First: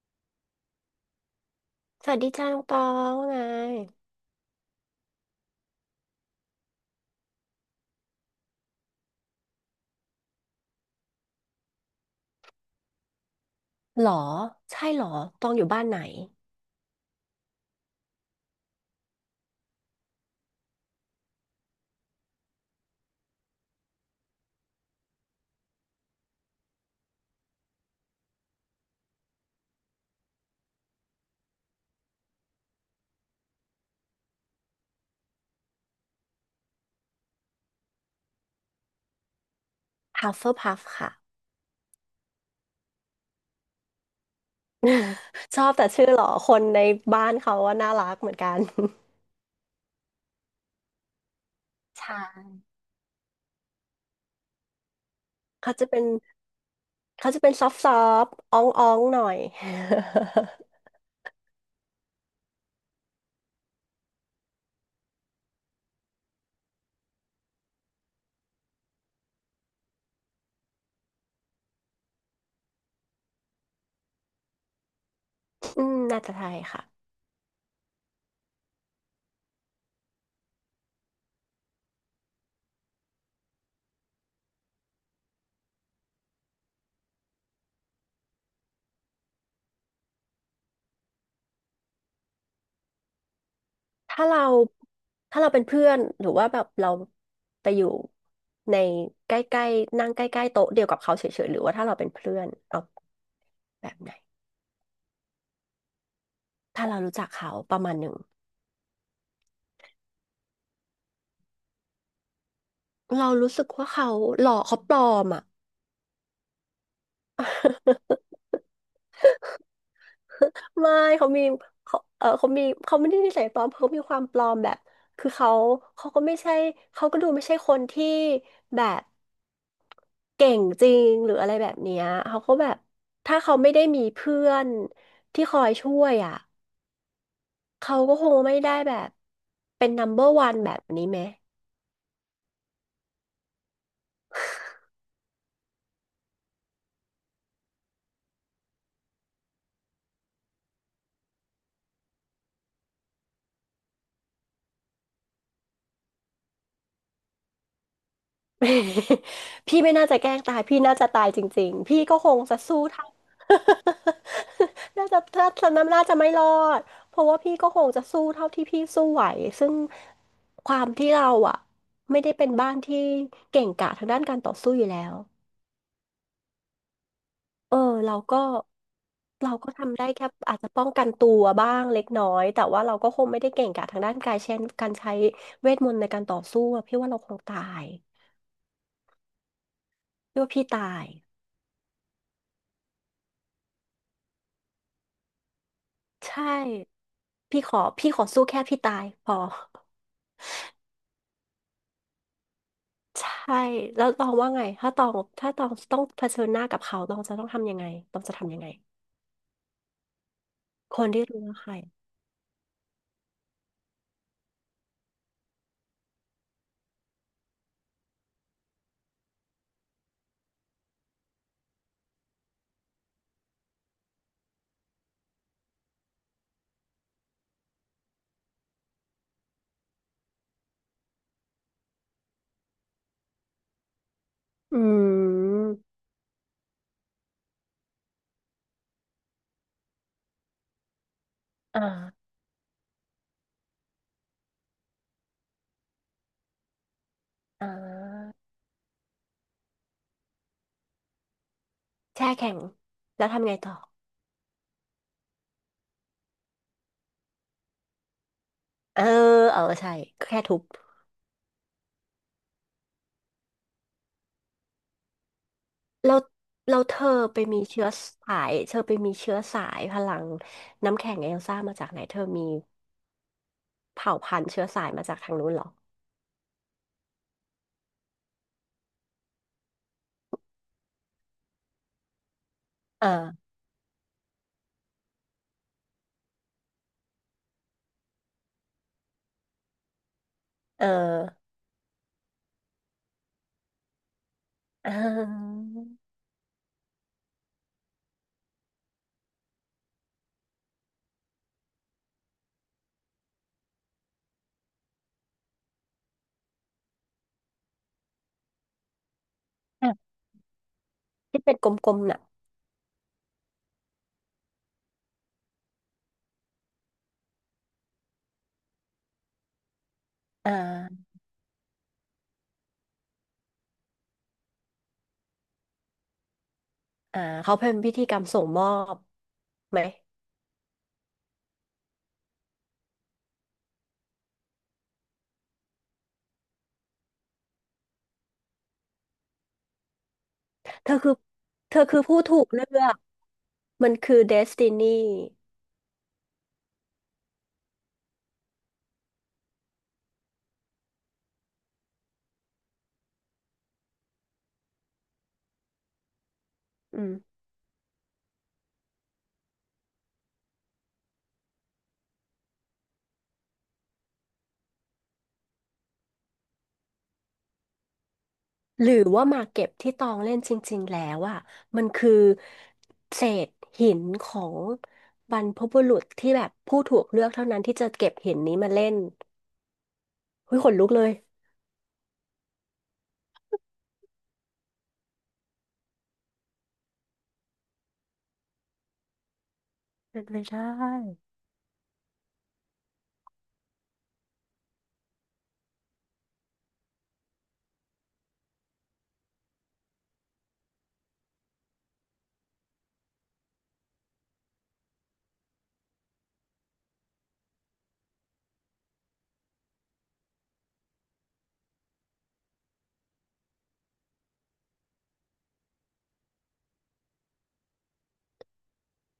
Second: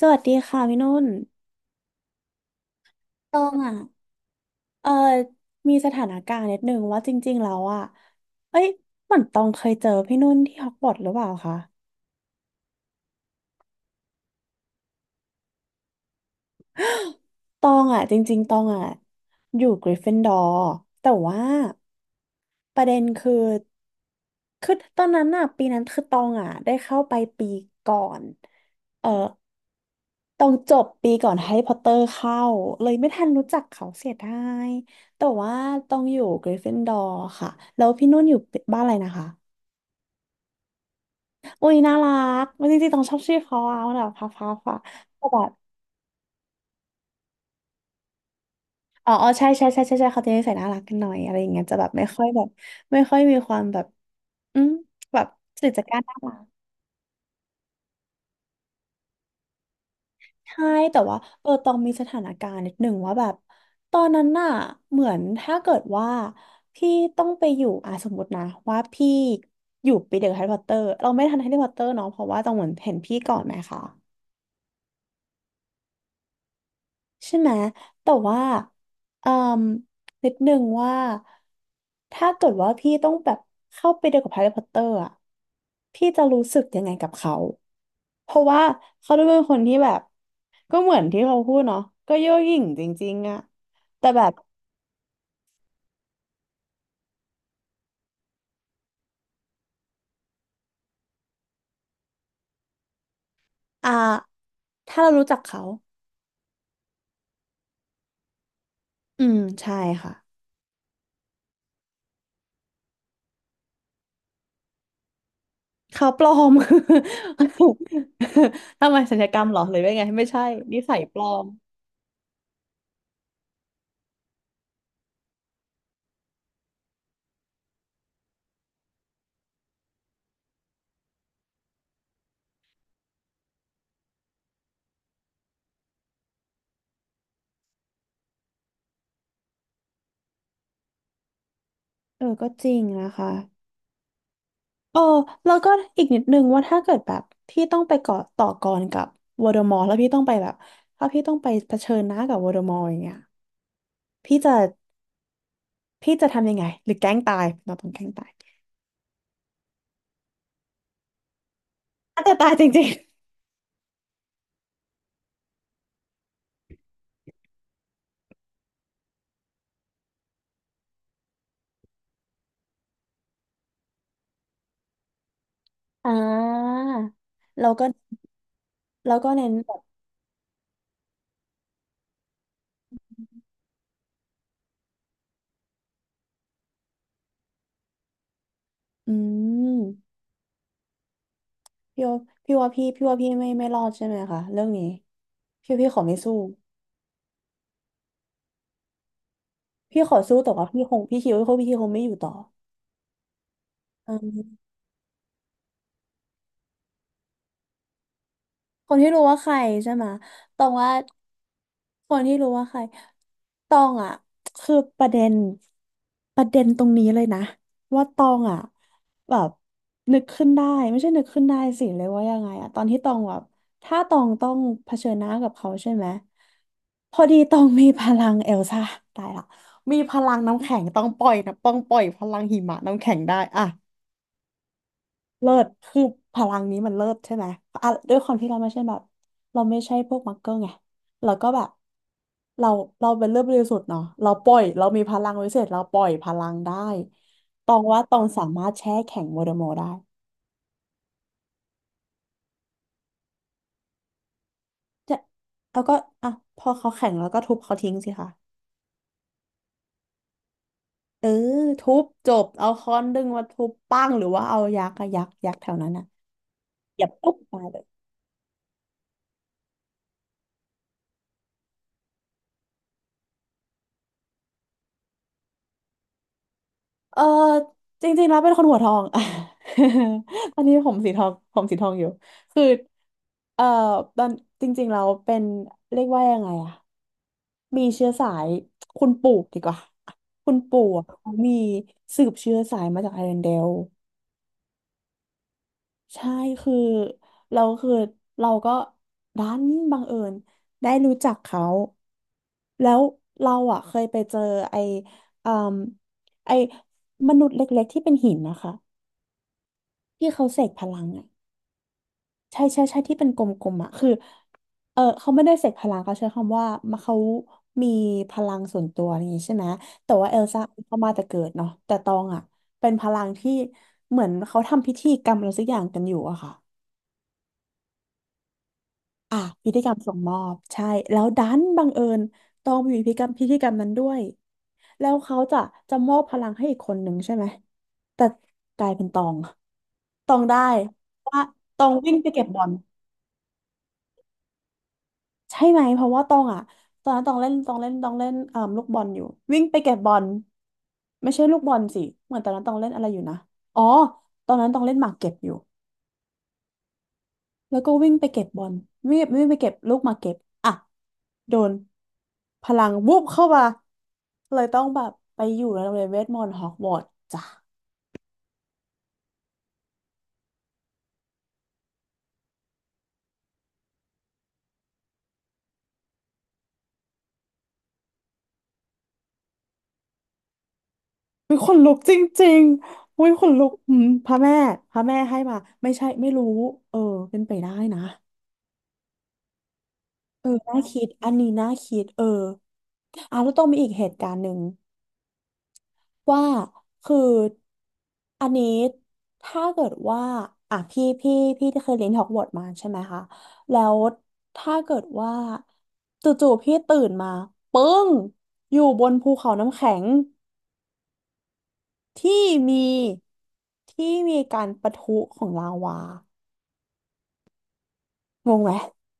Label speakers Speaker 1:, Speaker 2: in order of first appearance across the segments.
Speaker 1: สวัสดีค่ะพี่นุ่น
Speaker 2: สวัสดีจ้าน้องตองว่า
Speaker 1: ต
Speaker 2: ไง
Speaker 1: องอ่ะ เออมีสถานการณ์นิดนึงว่าจริงๆแล้วอ่ะ เอ้ยเหมือนตองเคยเจอพี่นุ่นที่ฮอกวอตส์หรือเปล่าคะ
Speaker 2: หรอใช่หรอตองอยู่บ้านไหน
Speaker 1: ตองอ่ะจริงๆตองอ่ะอยู่กริฟฟินดอร์แต่ว่าประเด็นคือ คือตอนนั้นอ่ะปีนั้นคือตองอ่ะได้เข้าไปปีก่อน เออ ต้องจบปีก่อนแฮร์รี่พอตเตอร์เข้าเลยไม่ทันรู้จักเขาเสียดายแต่ว่าต้องอยู่กริฟฟินดอร์ค่ะแล้วพี่นุ่นอยู่บ้านอะไรนะคะ
Speaker 2: h ัฟเฟอร์พัฟค่ะ
Speaker 1: อุ้ยน่ารักไม่จริงๆต้องชอบชื่อเขาเอาแบบพัฟพัฟอะก็แบบ
Speaker 2: ชอบแต่ชื่อหรอคนในบ้านเขาว่าน่ารักเหมือนกัน
Speaker 1: อ๋ออ๋อใช่ใช่ใช่ใช่ใช่เขาจะนิสัยน่ารักกันหน่อยอะไรอย่างเงี้ยจะแบบ
Speaker 2: ใช
Speaker 1: ไม่ค่อยแบบ
Speaker 2: ่
Speaker 1: ไม่ค่อยมีความแบบอืมแบบสื่อ
Speaker 2: เขา
Speaker 1: จา
Speaker 2: จะ
Speaker 1: กกา
Speaker 2: เป็
Speaker 1: ร
Speaker 2: น
Speaker 1: น่ารัก
Speaker 2: เขาจะเป็นซอฟซอฟอ้องอ้องๆหน่อย
Speaker 1: ใช่แต่ว่าตองมีสถานการณ์นิดหนึ่งว่าแบบตอนนั้นน่ะเหมือนถ้าเกิดว่าพี่ต้องไปอยู่อ่ะสมมตินะว่าพี่อยู่ปีเดียวกับแฮร์รี่พอตเตอร์เราไม่ทันแฮร์รี่พอตเตอร์เนาะเพราะว่าตองเหมือนเห็นพี่ก่อนไหมคะ
Speaker 2: อืมน่าจะไทยค่ะ
Speaker 1: ใช่ไหม แต่ว่าเอ่มนิดนึงว่า ถ้าเกิดว่าพี่ต้องแบบเข้าไปเดียวกับแฮร์รี่พอตเตอร์อ่ะพี่จะรู้สึกยังไงกับเขา เพราะว่าเขาดูเป็นคนที่แบบ ก็เหมือนที่เขาพูดเนาะก็เย่อหยิ่งจริงๆอ่ะแต่แบ
Speaker 2: ถ้า
Speaker 1: บ
Speaker 2: เราถ้าเราเป็นเพื่อนหรือว่าแบบเราไปอยู่ในใกล้ๆนั่งใกล้ๆโต๊ะเดียวกับเขาเฉยๆหรือว่าถ้าเราเป็นเพื่อนเอาแบ
Speaker 1: อ่า
Speaker 2: บไหน
Speaker 1: ถ้าเรารู้จักเขา
Speaker 2: ถ้าเรารู้จักเขาประมาณหนึ่ง
Speaker 1: อืม ใช่ค่ะ
Speaker 2: เรารู้สึกว่าเขาหล่อเขาปลอมอ่ะ
Speaker 1: เขาปลอม ทำไมสัญญกรรมเหรอ หรือว่าไงไม่ใช่นิ
Speaker 2: ไม่
Speaker 1: สัยปลอ
Speaker 2: เขามี
Speaker 1: ม
Speaker 2: เขาเขามีเขาไม่ได้นิสัยปลอมเขามีความปลอมแบบคือเขาเขาก็ไม่ใช่เขาก็ดูไม่ใช่คนที่แบบเก่งจริงหรืออะไรแบบเนี้ยเขาก็แบบถ้าเขาไม่ได้มีเพื่อนที่คอยช่วยอ่ะเขาก็คงไม่ได้แบบเป็นนัมเบอร r o ันแบบนี้ไหม
Speaker 1: ก็จริงนะคะ เออแล้วก็อีกนิดนึงว่าถ้าเกิดแบบพี่ต้องไปเกาะต่อกรกับวโดมอร์แล้วพี่ต้องไปแบบถ้าพี่ต้องไปเผชิญหน้ากับวโดมอร์อย่างเงี้ยพี่จะพี่จะทำยังไงหรือแกล้งตายเราต้องแกล้งตาย
Speaker 2: พี่ไม่น่าจะแกล้งตาย พี่น่าจะตายจริงๆ พี่ก็
Speaker 1: อาจ
Speaker 2: ค
Speaker 1: จะ
Speaker 2: ง
Speaker 1: ตาย
Speaker 2: จะ
Speaker 1: จ
Speaker 2: สู้
Speaker 1: ริง
Speaker 2: เท่า น่าจะถ้าฉะน้ำน่าจะไม่รอดเพราะว่าพี่ก็คงจะสู้เท่าที่พี่สู้ไหวซึ่งความที่เราอ่ะไม่ได้เป็นบ้านที่เก่งกาจทางด้านการต่อสู้อยู่แล้ว
Speaker 1: ๆอ่าเรา
Speaker 2: เอ
Speaker 1: ก็
Speaker 2: อเราก็
Speaker 1: เราก็เน้น
Speaker 2: เราก็
Speaker 1: แบบ
Speaker 2: ทำได้แค่อาจจะป้องกันตัวบ้างเล็กน้อยแต่ว่าเราก็คงไม่ได้เก่งกาจทางด้านกายเช่นการใช้เวทมนต์ในการต่อสู้อะพี่ว่าเราคงตาย
Speaker 1: อืม
Speaker 2: พี่ว่าพี่ตาย
Speaker 1: พี่ว่าพี่ว่าพี่ว่าพี่ไม่ไม่รอดใช่ไหมคะเรื่องนี้พี่ขอไม่สู้
Speaker 2: ใช่ พี่ขอสู้แค่พี่ตายพอ
Speaker 1: พี่ขอสู้แต่ว่าพี่คงพี่คิดว่าพี่คงไม่อยู่ต่อ
Speaker 2: ใช่แล้วตองว่าไงถ้าตองต้องเผชิญหน้ากับเขาตองจะต้องทำยังไงตองจะทำยังไง
Speaker 1: คนที่รู้ว่าใครใช่ไหมตองว่า
Speaker 2: คนที่รู้ว่าใคร
Speaker 1: คนที่รู้ว่าใครตองอ่ะคือประเด็นตรงนี้เลยนะว่าตองอ่ะแบบนึกขึ้นได้ไม่ใช่นึกขึ้นได้สิเลยว่ายังไงอ่ะตอนที่ตองแบบถ้าตองต้องเผชิญหน้ากับเขาใช่ไหมพอดีตองมีพลังเอลซ่าตายละมีพลังน้ำแข็งต้องปล่อยนะต้องปล่อยพลังหิมะน้ำแข็งได้อ่ะ
Speaker 2: อื
Speaker 1: เลิศ
Speaker 2: ม
Speaker 1: คือพลังนี้มันเลิศใช่ไหมอ่ะด้วยความที่เราไม่ใช่แบบเราไม่ใช่พวกมักเกอร์ไงเราก็แบบ
Speaker 2: อ่า
Speaker 1: เราเราเป็นเลือดบริสุทธิ์เนาะเราปล่อยเรามีพลังวิเศษเราปล่อยพลังได้
Speaker 2: อ่
Speaker 1: ตองว่าตอง
Speaker 2: า
Speaker 1: สามารถแช่แข็งโมเดโมอร์ได้
Speaker 2: แช่แข็งแล้วทำไงต่อ
Speaker 1: จะแล้วก็อ่ะพอเขาแข็งแล้วก็ทุบเขาทิ้งสิคะ
Speaker 2: เออเออใช่แค่ทุบ
Speaker 1: เออทุบจบเอาค้อนดึงมาทุบปั้งหรือว่าเอายักษ์อะยักษ์ยักษ์แถวนั้นอะ
Speaker 2: แล้วแล้วเธ
Speaker 1: เหยีย
Speaker 2: อ
Speaker 1: บปุ๊บตายเลย
Speaker 2: เธอไปมีเชื้อสายพลังน้ำแข็งเอลซ่ามาจากไหนเธอมีเผ่าพันธุ์เชื้อสายมาจากทางนู้นเหรอ
Speaker 1: อจริงๆแล้วเป็นคนหัวทอง ตอนนี้ผมสีทองผมสีทองอยู่คือ
Speaker 2: เออ
Speaker 1: เออตอนจริงๆเราเป็นเรียกว่ายังไงอะมีเชื้อสายคุณปู่ดีกว่าคุณปู่
Speaker 2: เออ
Speaker 1: อะเขามีสืบเชื้อสายมาจากไอร์แลนด์เดล
Speaker 2: เออ
Speaker 1: ใช่คือเราคือเราก็ดันบังเอิญได้รู้จักเขาแล้วเราอ่ะเคยไปเจอไออืมไอมนุษย์เล็กๆที่เป็นหินนะคะ
Speaker 2: อ่ะ
Speaker 1: ที่เขาเสกพลังอ่ะ
Speaker 2: ที่เป็นกลมๆน่ะ
Speaker 1: ใช่ใช่ใช่ที่เป็นกลมๆอ่ะคือเขาไม่ได้เสกพลังเขาใช้คำว่ามาเขามีพลังส่วนตัวอะไรอย่างนี้ใช่ไหมแต่ว่าเอล
Speaker 2: อ่
Speaker 1: ซ่าเขา
Speaker 2: า
Speaker 1: มาแต่เกิดเนาะแต่ตองอ่ะเป็นพลังที่เหมือนเขาทำพิธีกรรมอะไรสักอย่างกันอยู่อะค่ะ
Speaker 2: อ่าเขาเป็นพิธีกรรมส่งมอบ
Speaker 1: อ่ะพิ
Speaker 2: ไหม
Speaker 1: ธีกรรมส่งมอบใช่แล้วดันบังเอิญตองอยู่พิธีกรรมนั้นด้วยแล้วเขาจะจะมอบพลังให้อีกคนหนึ่งใช่ไหมแต่กลายเป็นตองตองได้
Speaker 2: เธอคือ
Speaker 1: เพราะว่า
Speaker 2: เธ
Speaker 1: ต
Speaker 2: อ
Speaker 1: อง
Speaker 2: คือ
Speaker 1: วิ่ง
Speaker 2: ผู้
Speaker 1: ไป
Speaker 2: ถู
Speaker 1: เก็บ
Speaker 2: ก
Speaker 1: บอ
Speaker 2: เลื
Speaker 1: ล
Speaker 2: อกมันคือเดสตินี
Speaker 1: ใช่ไหมเพราะว่าตองอ่ะตอนนั้นตองเล่นเอ่มลูกบอลอยู่วิ่งไปเก็บบอลไม่ใช่ลูกบอลสิเหมือนตอนนั้นตองเล่นอะไรอยู่นะอ๋อตอนนั้นตองเล่นหมากเก็บอยู่
Speaker 2: อืม
Speaker 1: แล้วก็วิ่งไปเก็บบอลวิ่งวิ่งไปเก็บลูกหมากเก็บอ่ะโดนพลังวูบเข้ามาเลยต้องแบบไปอยู่ในโรงเรียนเวทมนต์ฮอกวอตส์จ้ะ
Speaker 2: หรือว่าหมากเก็บที่ตองเล่นจริงๆแล้วอ่ะมันคือเศษหินของบรรพบุรุษที่แบบผู้ถูกเลือกเท่านั้นที่จะเก็บหินนี้มาเล่นเฮ้ยขนลุกเลย
Speaker 1: วิคนลุกจริงๆวิคนลุกพระแม่พระแม่ให้มาไม่ใช่ไม่รู้เออเป็นไปได้นะ
Speaker 2: เป็นไป
Speaker 1: เออ
Speaker 2: ได้
Speaker 1: น่าคิดอันนี้น่าคิดเอออ่ะแล้วต้องมีอีกเหตุการณ์หนึ่งว่าคืออันนี้ถ้าเกิดว่าอ่ะพี่พี่ที่เคยเรียนฮอกวอตส์มาใช่ไหมคะแล้วถ้าเกิดว่าจู่ๆพี่ตื่นมาปึ้งอยู่บนภูเขาน้ำแข็งที่มีที่มีการปะทุของลาวางงไหม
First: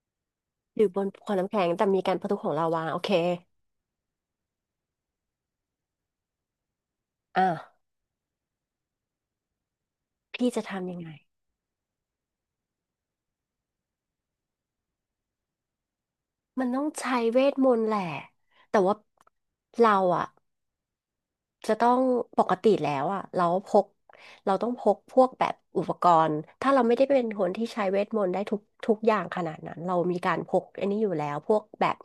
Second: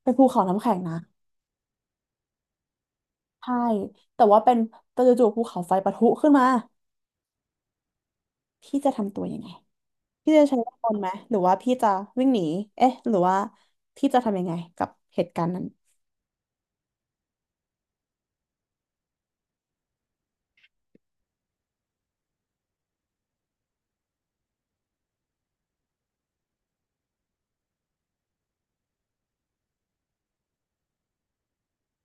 Speaker 1: เป็นภูเขาน้ำแข็ง
Speaker 2: หรือ
Speaker 1: นะ
Speaker 2: บนขวดน้ำแข็งแต่มีการประทุของลาวาโอเค
Speaker 1: ใช่แต่ว่าเป็นแต่จู่ๆภูเขาไฟปะทุขึ้นมา
Speaker 2: อ่ะ
Speaker 1: พี่จะทำตัวยังไงพี่จะ
Speaker 2: พี่
Speaker 1: ใช้
Speaker 2: จะ
Speaker 1: เวทมอ
Speaker 2: ทำ
Speaker 1: ดทน
Speaker 2: ยั
Speaker 1: ต์
Speaker 2: ง
Speaker 1: ไหม
Speaker 2: ไง
Speaker 1: หรือว่าพี่จะวิ่งหนีเอ๊ะหรือว่าพี่จะทำยังไงกับเหตุการณ์นั้น
Speaker 2: มันต้องใช้เวทมนต์แหละแต่ว่าเราอะ จะต้องปกติแล้วอ่ะเราพกเราต้องพกพวกแบบอุปกรณ์ถ้าเราไม่ได้เป็นคนที่ใช้เวทมนต์ได้ทุกอย่างขนาดนั้นเรามีการพกอันนี้อยู่แล้วพวกแบบ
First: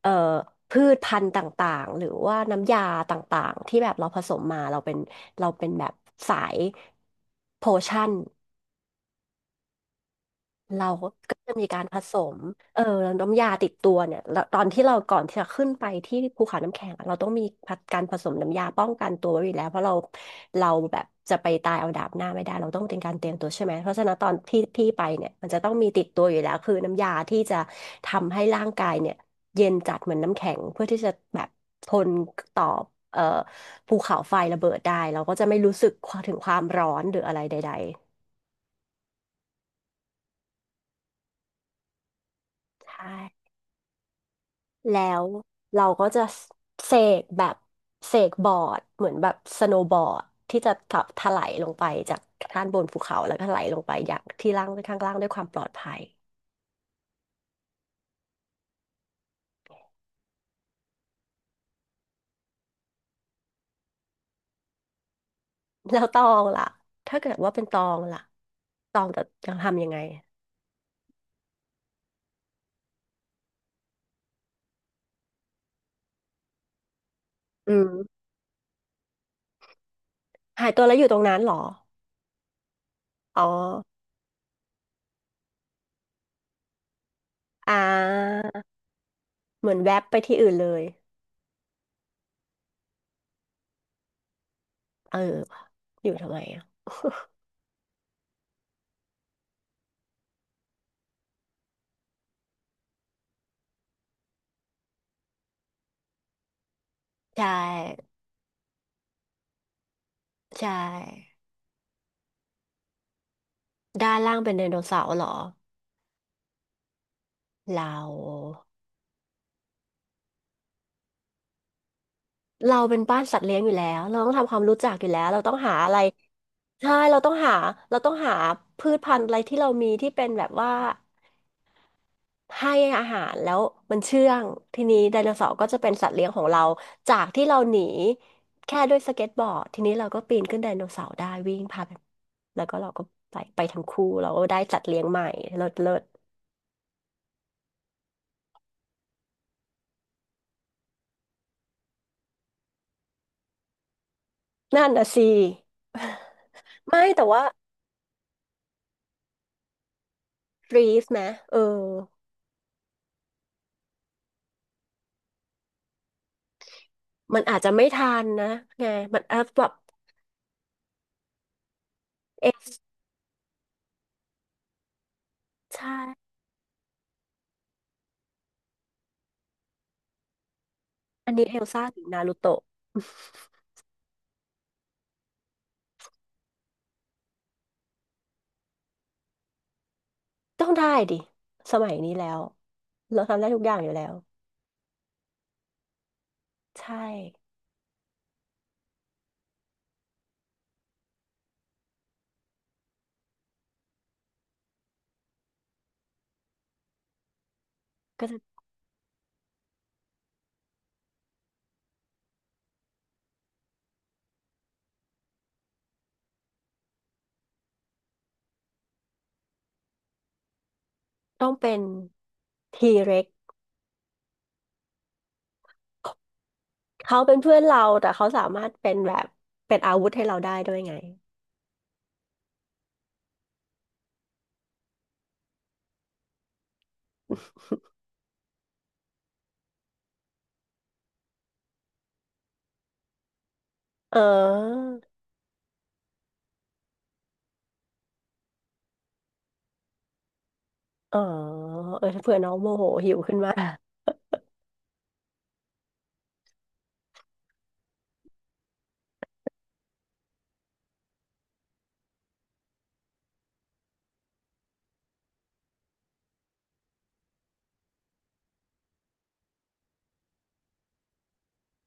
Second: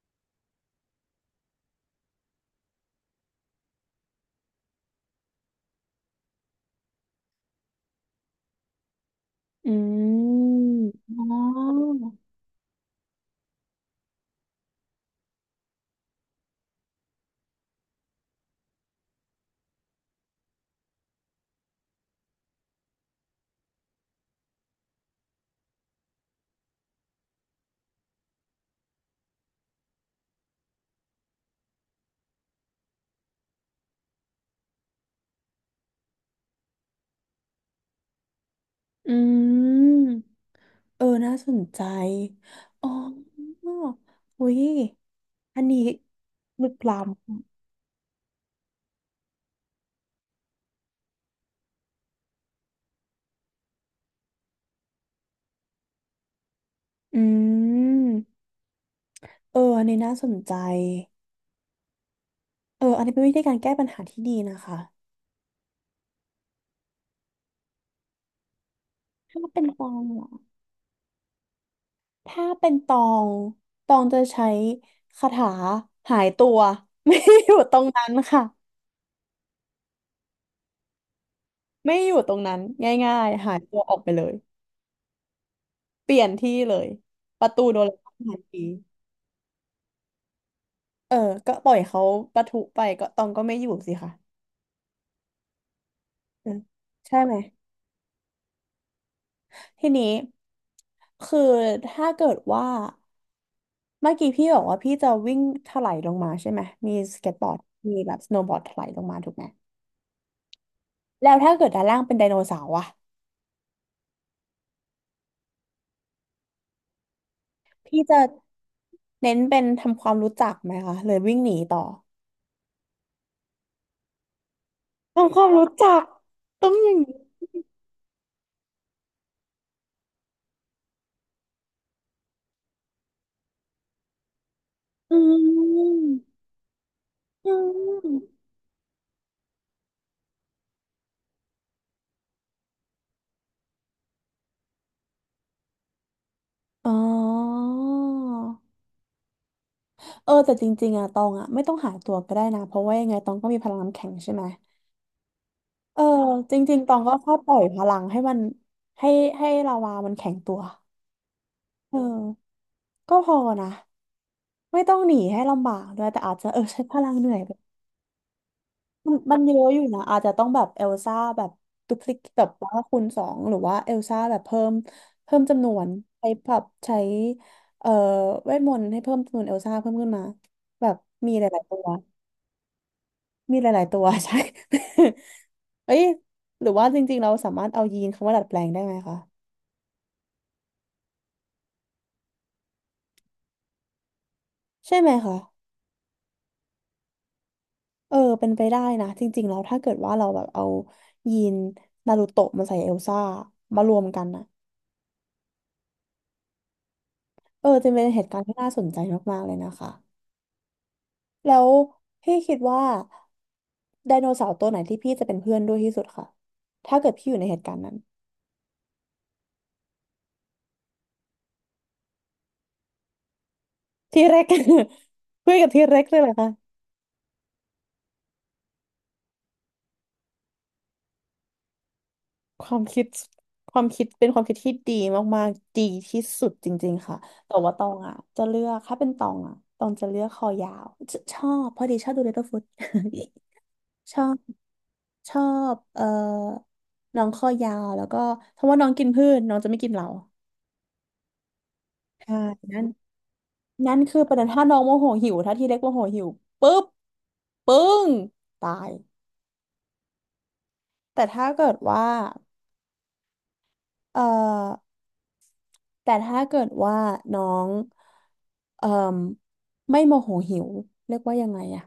Speaker 2: เอ่อพืชพันธุ์ต่างๆหรือว่าน้ำยาต่างๆที่แบบเราผสมมาเราเป็นแบบสายโพชั่น
Speaker 1: อืม
Speaker 2: เรา
Speaker 1: อ๋อ
Speaker 2: ก็จะมีการผสมเออน้ำยาติดตัวเนี่ยแล้วตอนที่เราก่อนที่จะขึ้นไปที่ภูเขาน้ำแข็งอะเราต้องมีการผสมน้ำยาป้องกันตัวไว้อยู่แล้วเพราะเราแบบจะไปตายเอาดาบหน้าไม่ได้เราต้องเป็นการเตรียมตัวใช่ไหมเพราะฉะนั้นตอนที่พี่ไปเนี่ยมันจะต้องมีติดตัวอยู่แล้วคือน้ำยาที่จะทำให้ร่างกายเนี่ยเย็นจัดเหมือนน้ำแข็งเพื่อที่จะแบบทนต่อเอ่อภูเขาไฟระเบิดได้เราก็จะไม่รู้สึกถึงความร้อนหรืออะไรใด
Speaker 1: อืมเออน่าสนใจ
Speaker 2: ๆ
Speaker 1: อ๋อ
Speaker 2: ใช่
Speaker 1: อุ้ย
Speaker 2: แล้ว
Speaker 1: อันนี้
Speaker 2: เราก็จะ
Speaker 1: ลึก
Speaker 2: เส
Speaker 1: ล้
Speaker 2: กแบบเสกบอร์ดเหมือนแบบสโนว์บอร์ดที่จะถลายลงไปจากด้านบนภูเขาแล้วก็ถลายลงไปอย่างที่ล่างข้างล่างด้วยความปลอดภัย
Speaker 1: ำอืมเอออันนี้น่าสนใจเอออันนี้เป็นวิธีการแก้ปัญหาที่ดีนะคะ
Speaker 2: แล้วตองล่ะถ้าเกิดว่าเป็นตองล่ะตองจะ
Speaker 1: ถ้า
Speaker 2: ยัง
Speaker 1: เป็นฟ
Speaker 2: ทำยั
Speaker 1: อ
Speaker 2: งไง
Speaker 1: งเหรอ ถ้าเป็นตองตองจะใช้คาถาหายตัว ไม่อยู่
Speaker 2: อื
Speaker 1: ตรงนั้น
Speaker 2: ม
Speaker 1: ค่ะ
Speaker 2: หายตัวแล้วอยู่ตรงนั้นเหรอ
Speaker 1: ไม่อยู่ตรงนั้นง่าย
Speaker 2: อ๋อ
Speaker 1: ๆหายตัวออกไปเลยเปลี่ยนที่เลยประตู
Speaker 2: อ่
Speaker 1: โดนล็อกทัน
Speaker 2: า
Speaker 1: ที
Speaker 2: เหมือนแวบไปที่อื่นเลย
Speaker 1: เออก็ปล่อยเขาประทุไปก็ตองก็ไม่อยู่สิค่ะ
Speaker 2: เอออยู่ทำไม
Speaker 1: เออ
Speaker 2: อ่ะ
Speaker 1: ใช่ไหมทีนี้คือถ้าเกิดว่าเมื่อกี้พี่บอกว่าพี่จะวิ่งถลายลงมาใช่ไหมมีสเก็ตบ
Speaker 2: ใช่
Speaker 1: อร์ดมีแบบสโนว์บอร์ดถลายลงมาถูกไหม
Speaker 2: ใช่
Speaker 1: แล้วถ้าเกิดด้านล่างเป็นไดโนเสาร์อะ
Speaker 2: ด้านล่างเป็นไดโนเสาร์เหรอเรา
Speaker 1: พี่จะเน้นเป็นทำความรู้จักไหมคะเลยวิ่งหนีต่อ
Speaker 2: เราเป็นบ้านสัตว์เลี้ยงอยู่แล้ว เราต้องทำความรู้จักอยู่แล้ว
Speaker 1: ทำค
Speaker 2: เรา
Speaker 1: วาม
Speaker 2: ต้อง
Speaker 1: รู้
Speaker 2: หาอะ
Speaker 1: จั
Speaker 2: ไร
Speaker 1: กต้องอ
Speaker 2: ใช่
Speaker 1: ย่างนี้
Speaker 2: เราต้องหา เราต้องหาพืชพันธุ์อะไรที่เรามีที่เป็นแบบว่าให้อาหารแล้วมันเชื่องทีนี้
Speaker 1: อื
Speaker 2: ไดโนเสาร์ก็จะเป็น
Speaker 1: ม
Speaker 2: สัตว์เลี้ยงของเราจากที่
Speaker 1: อื
Speaker 2: เราหนี
Speaker 1: ม
Speaker 2: แค่ด้วยสเก็ตบอร์ดทีนี้เราก็ปีนขึ้นไดโนเสาร์ได้วิ่งพาไปแล้วก็เราก็ไปไปทั้งคู่เราก็ได้สัตว์เลี้ยงใหม่เลิศเลิศ
Speaker 1: อ๋อเออแต่จริงๆอะตองอะไม่ต้องหาตัวก็ได้นะเพราะว่ายังไงตองก็มีพลังน้ำแข็งใช่ไหม
Speaker 2: นั่นน่ะสิ
Speaker 1: เออจริงๆตอ
Speaker 2: ไม่
Speaker 1: งก็
Speaker 2: แต่
Speaker 1: แค่
Speaker 2: ว่า
Speaker 1: ปล่อยพลังให้มันให้ให้ลาวามันแข็งตัว
Speaker 2: ฟรีฟนะเออ
Speaker 1: เออก็พอนะไม่ต้องหนีให้ลำบากด้วยแต่อาจจะเออใช้พลังเหนื่อ
Speaker 2: มั
Speaker 1: ย
Speaker 2: นอาจจะไม่ทันนะไง
Speaker 1: มัน
Speaker 2: มัน
Speaker 1: มั
Speaker 2: อา
Speaker 1: น
Speaker 2: จ
Speaker 1: เย
Speaker 2: แบ
Speaker 1: อะ
Speaker 2: บ
Speaker 1: อยู่นะอาจจะต้องแบบเอลซ่าแบบดุพลิกแบ
Speaker 2: เอ
Speaker 1: บ
Speaker 2: ล
Speaker 1: ว่าคูณ 2หรือว่าเอลซ่าแบบเพิ่มเพิ่มจำน
Speaker 2: ใ
Speaker 1: วนใช้
Speaker 2: ช่
Speaker 1: แบบใช้เอ่อเวทมนต์ให้เพิ่มจำนวนเอลซ่าเพิ่มขึ้นมาแบบ
Speaker 2: อั
Speaker 1: มี
Speaker 2: น
Speaker 1: ห
Speaker 2: นี้เอ
Speaker 1: ลาย
Speaker 2: ล
Speaker 1: ๆตั
Speaker 2: ซ่า
Speaker 1: ว
Speaker 2: หรือนารูโตะ
Speaker 1: มีหลายๆตัว ใช่ เอ้ยหรือว่าจริงๆเราสามารถเอายีนคำว่าดัดแปลงได้ไหมคะ
Speaker 2: ต้องได้ดิสมัยนี้แล้วเราทำได้ทุกอย่างอยู่แล้ว
Speaker 1: ใช่ไหมคะ
Speaker 2: ใช่
Speaker 1: เออเป็นไปได้นะจริงๆแล้วถ้าเกิดว่าเราแบบเอายีนนารูโตะมาใส่เอลซ่ามารวมกันนะเออจะเป็นเห
Speaker 2: ก็
Speaker 1: ตุ
Speaker 2: จะ
Speaker 1: การณ์ที่น่าสนใจมากๆเลยนะคะ แล้วพี่คิดว่าไดโนเสาร์ตัวไหนที่พี่จะเป็นเพื่อนด้วยที่สุดค่ะถ้าเกิดพี่อยู่ในเหตุการณ์นั้น
Speaker 2: ต้องเป็นทีเร็ก
Speaker 1: ที่เร็ก คุยกับที่เร็กเลยเหรอคะ
Speaker 2: เขาเป็นเพื่อนเราแต่เขาสามารถเป็นแบบเป็นอาวุธให้เราได้ด้วยไง
Speaker 1: ความคิดความคิดเป็นความคิดที่ดีมากๆดีที่สุดจริงๆค่ะแต่ว่าตอง อ่ะจะเลือกถ้าเป็นตองอ่ะตองจะเลือกคอยาวชชอบพอดีชอบดู Littlefoot
Speaker 2: เ
Speaker 1: ชอบ
Speaker 2: ออ
Speaker 1: ชอบน้องคอยาวแล้วก็เพราะว่าน้องกินพืชน้องจะไม่กินเรา
Speaker 2: เออเออถ้า
Speaker 1: ใช่
Speaker 2: เผื่อน้องโม
Speaker 1: นั่
Speaker 2: โห
Speaker 1: น
Speaker 2: หิวขึ้นมา
Speaker 1: นั่น คือประเด็นถ้าน้องโมโหหิวถ้าทีเล็กโมโหหิวปุ๊บปึ้งตายแต่ถ้าเกิดว่าเอ่อแต่ถ้าเกิดว่าน้องเอ่มไม่โมโหหิวเรียกว่ายังไงอะ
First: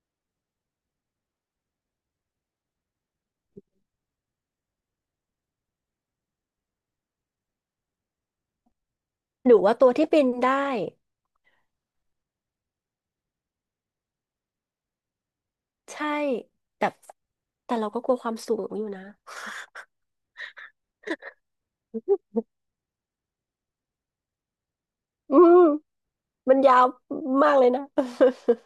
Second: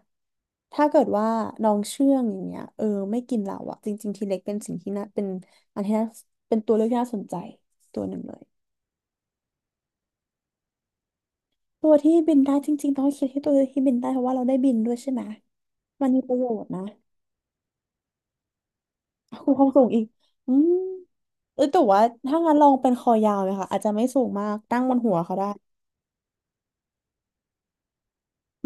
Speaker 1: ถ้าเกิดว่าน้องเชื่องอย่างเงี้ยเออไม่กินเราอะจริงๆทีเล็กเป็นสิ่งที่น่าเป็นอันที่น่าเป็นตัวเลือกที่น่าสนใจตัวหนึ่งเลย
Speaker 2: หรือว่าตัวที่บินได้
Speaker 1: ตัวที่บินได้จริงๆต้องคิดให้ตัวที่บินได้เพราะว่าเราได้บินด้วยใช่ไหมมั
Speaker 2: ใช่
Speaker 1: นมีประโยชน์นะ
Speaker 2: แต่แต่เราก็กลัวความสูงอยู่นะ
Speaker 1: ครูความสูงอีกอืม เออแต่ว่าถ้างั้นลองเป็นคอยาวเลยค่ะอาจจะไม่สูงมากตั้งบนหัว เขา
Speaker 2: อื
Speaker 1: ได้
Speaker 2: มมันยาวมากเลยนะ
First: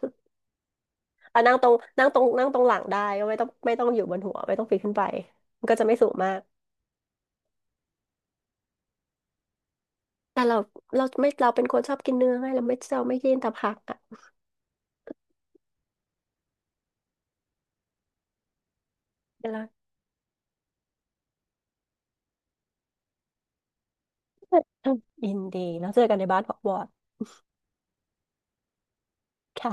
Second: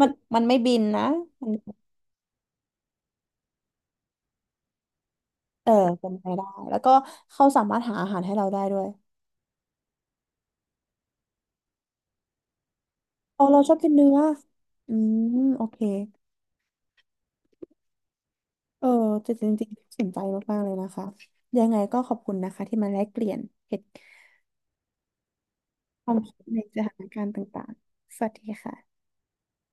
Speaker 1: มั นมันไม่บินนะ
Speaker 2: อ่ะ
Speaker 1: มัน
Speaker 2: นั่งตรงหลังได้ก็ไม่ต้องอยู่บนหัวไม่ต้องปีนขึ้นไปมั
Speaker 1: เอ
Speaker 2: น
Speaker 1: อ
Speaker 2: ก็จะไม่สู
Speaker 1: เป็น
Speaker 2: ง
Speaker 1: ไป
Speaker 2: มาก
Speaker 1: ได้แล้วก็เขาสามารถหาอาหารให้เราได้ด้วย
Speaker 2: แต่เราเราไม่เราเป็นคนชอบกินเนื้อไงเราไม่กิน
Speaker 1: อ๋อ
Speaker 2: แต่
Speaker 1: เรา
Speaker 2: ผั
Speaker 1: ชอบ
Speaker 2: ก
Speaker 1: กิน
Speaker 2: อ่ะ
Speaker 1: เนื้ออืมโอเคเออแต่จ
Speaker 2: เดี๋ยวเรา
Speaker 1: ริงๆสนใจมากๆเลยนะคะยังไงก็ขอบคุณนะคะที่มาแลกเปลี่ยนเหตุ
Speaker 2: อินดีแล้วเจ
Speaker 1: ค
Speaker 2: อ
Speaker 1: วา
Speaker 2: กั
Speaker 1: ม
Speaker 2: นใน
Speaker 1: คิด
Speaker 2: บ้านฮอ
Speaker 1: ใน
Speaker 2: กว
Speaker 1: ส
Speaker 2: อต
Speaker 1: ถาน
Speaker 2: ส์
Speaker 1: การณ์ต่างๆสวัสดีค่ะ
Speaker 2: ค่ะ